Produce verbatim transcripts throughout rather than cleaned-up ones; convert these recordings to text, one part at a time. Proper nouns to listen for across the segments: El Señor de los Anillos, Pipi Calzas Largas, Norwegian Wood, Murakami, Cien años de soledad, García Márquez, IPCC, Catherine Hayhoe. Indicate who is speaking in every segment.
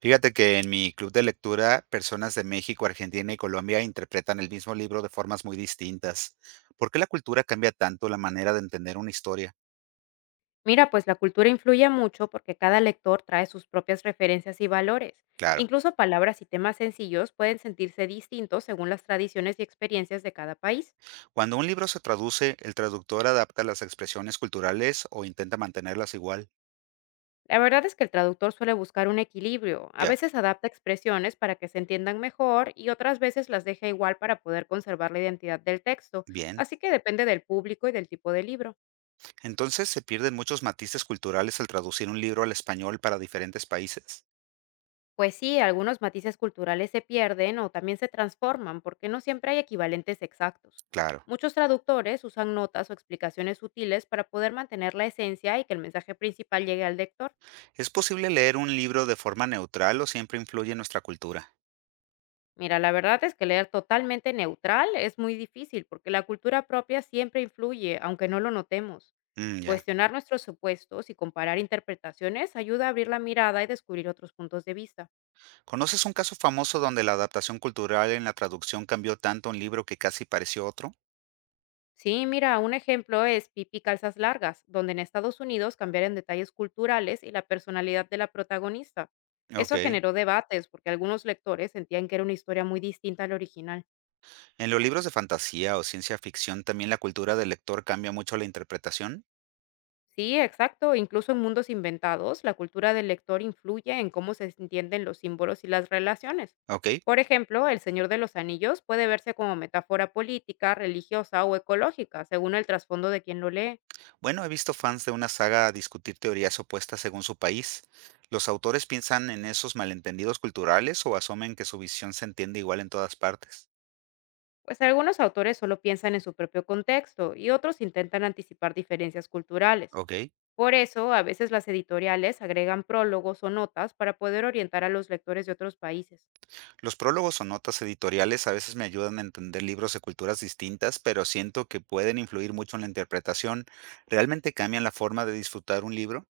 Speaker 1: Fíjate que en mi club de lectura, personas de México, Argentina y Colombia interpretan el mismo libro de formas muy distintas. ¿Por qué la cultura cambia tanto la manera de entender una historia?
Speaker 2: Mira, pues la cultura influye mucho porque cada lector trae sus propias referencias y valores.
Speaker 1: Claro,
Speaker 2: Incluso palabras y temas sencillos pueden sentirse distintos según las tradiciones y experiencias de cada país.
Speaker 1: cuando un libro se traduce, el traductor adapta las expresiones culturales o intenta mantenerlas igual.
Speaker 2: La verdad es que el traductor suele buscar un equilibrio, a
Speaker 1: Ya,
Speaker 2: veces adapta expresiones para que se entiendan mejor y otras veces las deja igual para poder conservar la identidad del texto,
Speaker 1: bien.
Speaker 2: así que depende del público y del tipo de libro.
Speaker 1: Entonces se pierden muchos matices culturales al traducir un libro al español para diferentes países.
Speaker 2: Pues sí, algunos matices culturales se pierden o también se transforman porque no siempre hay equivalentes exactos.
Speaker 1: Claro.
Speaker 2: Muchos traductores usan notas o explicaciones sutiles para poder mantener la esencia y que el mensaje principal llegue al lector.
Speaker 1: ¿Es posible leer un libro de forma neutral o siempre influye en nuestra cultura?
Speaker 2: Mira, la verdad es que leer totalmente neutral es muy difícil porque la cultura propia siempre influye, aunque no lo notemos.
Speaker 1: Mm, ya.
Speaker 2: Cuestionar nuestros supuestos y comparar interpretaciones ayuda a abrir la mirada y descubrir otros puntos de vista.
Speaker 1: ¿Conoces un caso famoso donde la adaptación cultural en la traducción cambió tanto un libro que casi pareció otro?
Speaker 2: Sí, mira, un ejemplo es Pipi Calzas Largas, donde en Estados Unidos cambiaron detalles culturales y la personalidad de la protagonista. Eso
Speaker 1: Ok.
Speaker 2: generó debates porque algunos lectores sentían que era una historia muy distinta al original.
Speaker 1: ¿En los libros de fantasía o ciencia ficción también la cultura del lector cambia mucho la interpretación?
Speaker 2: Sí, exacto, incluso en mundos inventados, la cultura del lector influye en cómo se entienden los símbolos y las relaciones.
Speaker 1: Ok.
Speaker 2: Por ejemplo, El Señor de los Anillos puede verse como metáfora política, religiosa o ecológica, según el trasfondo de quien lo lee.
Speaker 1: Bueno, he visto fans de una saga discutir teorías opuestas según su país. ¿Los autores piensan en esos malentendidos culturales o asumen que su visión se entiende igual en todas partes?
Speaker 2: Pues algunos autores solo piensan en su propio contexto y otros intentan anticipar diferencias culturales.
Speaker 1: Ok.
Speaker 2: Por eso, a veces las editoriales agregan prólogos o notas para poder orientar a los lectores de otros países.
Speaker 1: Los prólogos o notas editoriales a veces me ayudan a entender libros de culturas distintas, pero siento que pueden influir mucho en la interpretación. ¿Realmente cambian la forma de disfrutar un libro?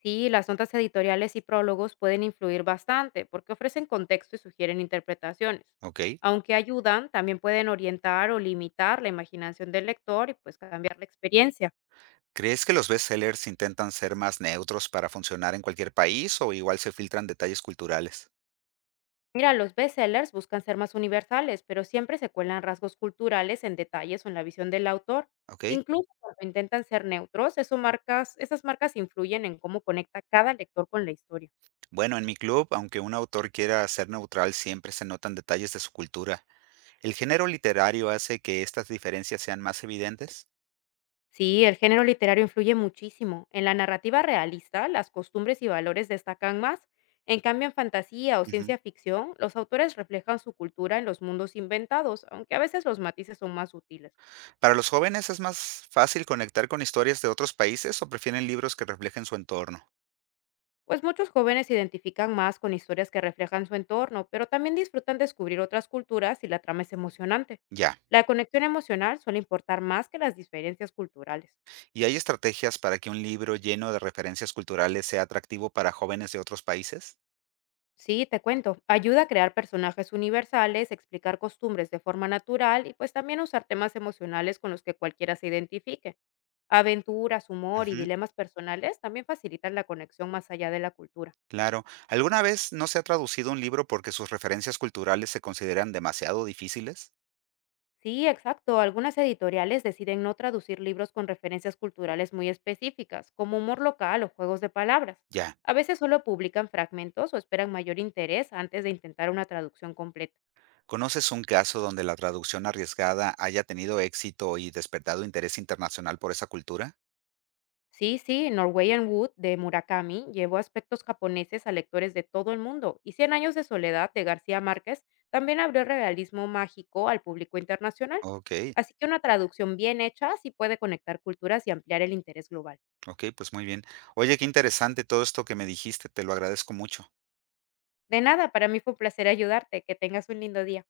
Speaker 2: Sí, las notas editoriales y prólogos pueden influir bastante porque ofrecen contexto y sugieren interpretaciones.
Speaker 1: ¿Ok?
Speaker 2: Aunque ayudan, también pueden orientar o limitar la imaginación del lector y pues cambiar la experiencia.
Speaker 1: ¿Crees que los bestsellers intentan ser más neutros para funcionar en cualquier país o igual se filtran detalles culturales?
Speaker 2: Mira, los bestsellers buscan ser más universales, pero siempre se cuelan rasgos culturales en detalles o en la visión del autor.
Speaker 1: ¿Ok?
Speaker 2: Incluso cuando intentan ser neutros, eso marcas, esas marcas influyen en cómo conecta cada lector con la historia.
Speaker 1: Bueno, en mi club, aunque un autor quiera ser neutral, siempre se notan detalles de su cultura. ¿El género literario hace que estas diferencias sean más evidentes?
Speaker 2: Sí, el género literario influye muchísimo. En la narrativa realista, las costumbres y valores destacan más. En cambio, en fantasía o
Speaker 1: Ujú.
Speaker 2: ciencia ficción, los autores reflejan su cultura en los mundos inventados, aunque a veces los matices son más sutiles.
Speaker 1: ¿Para los jóvenes es más fácil conectar con historias de otros países o prefieren libros que reflejen su entorno?
Speaker 2: Pues muchos jóvenes se identifican más con historias que reflejan su entorno, pero también disfrutan descubrir otras culturas si la trama es emocionante.
Speaker 1: Ya.
Speaker 2: La conexión emocional suele importar más que las diferencias culturales.
Speaker 1: ¿Y hay estrategias para que un libro lleno de referencias culturales sea atractivo para jóvenes de otros países?
Speaker 2: Sí, te cuento, ayuda a crear personajes universales, explicar costumbres de forma natural y pues también usar temas emocionales con los que cualquiera se identifique. Aventuras, humor y
Speaker 1: Ujú,
Speaker 2: dilemas personales también facilitan la conexión más allá de la cultura.
Speaker 1: claro. ¿Alguna vez no se ha traducido un libro porque sus referencias culturales se consideran demasiado difíciles?
Speaker 2: Sí, exacto. Algunas editoriales deciden no traducir libros con referencias culturales muy específicas, como humor local o juegos de palabras.
Speaker 1: Ya.
Speaker 2: A veces solo publican fragmentos o esperan mayor interés antes de intentar una traducción completa.
Speaker 1: ¿Conoces un caso donde la traducción arriesgada haya tenido éxito y despertado interés internacional por esa cultura?
Speaker 2: Sí, sí, Norwegian Wood de Murakami llevó aspectos japoneses a lectores de todo el mundo y Cien años de soledad de García Márquez también abrió realismo mágico al público internacional.
Speaker 1: Ok,
Speaker 2: Así que una traducción bien hecha sí puede conectar culturas y ampliar el interés global.
Speaker 1: ok, pues muy bien. Oye, qué interesante todo esto que me dijiste, te lo agradezco mucho.
Speaker 2: De nada, para mí fue un placer ayudarte. Que tengas un lindo día.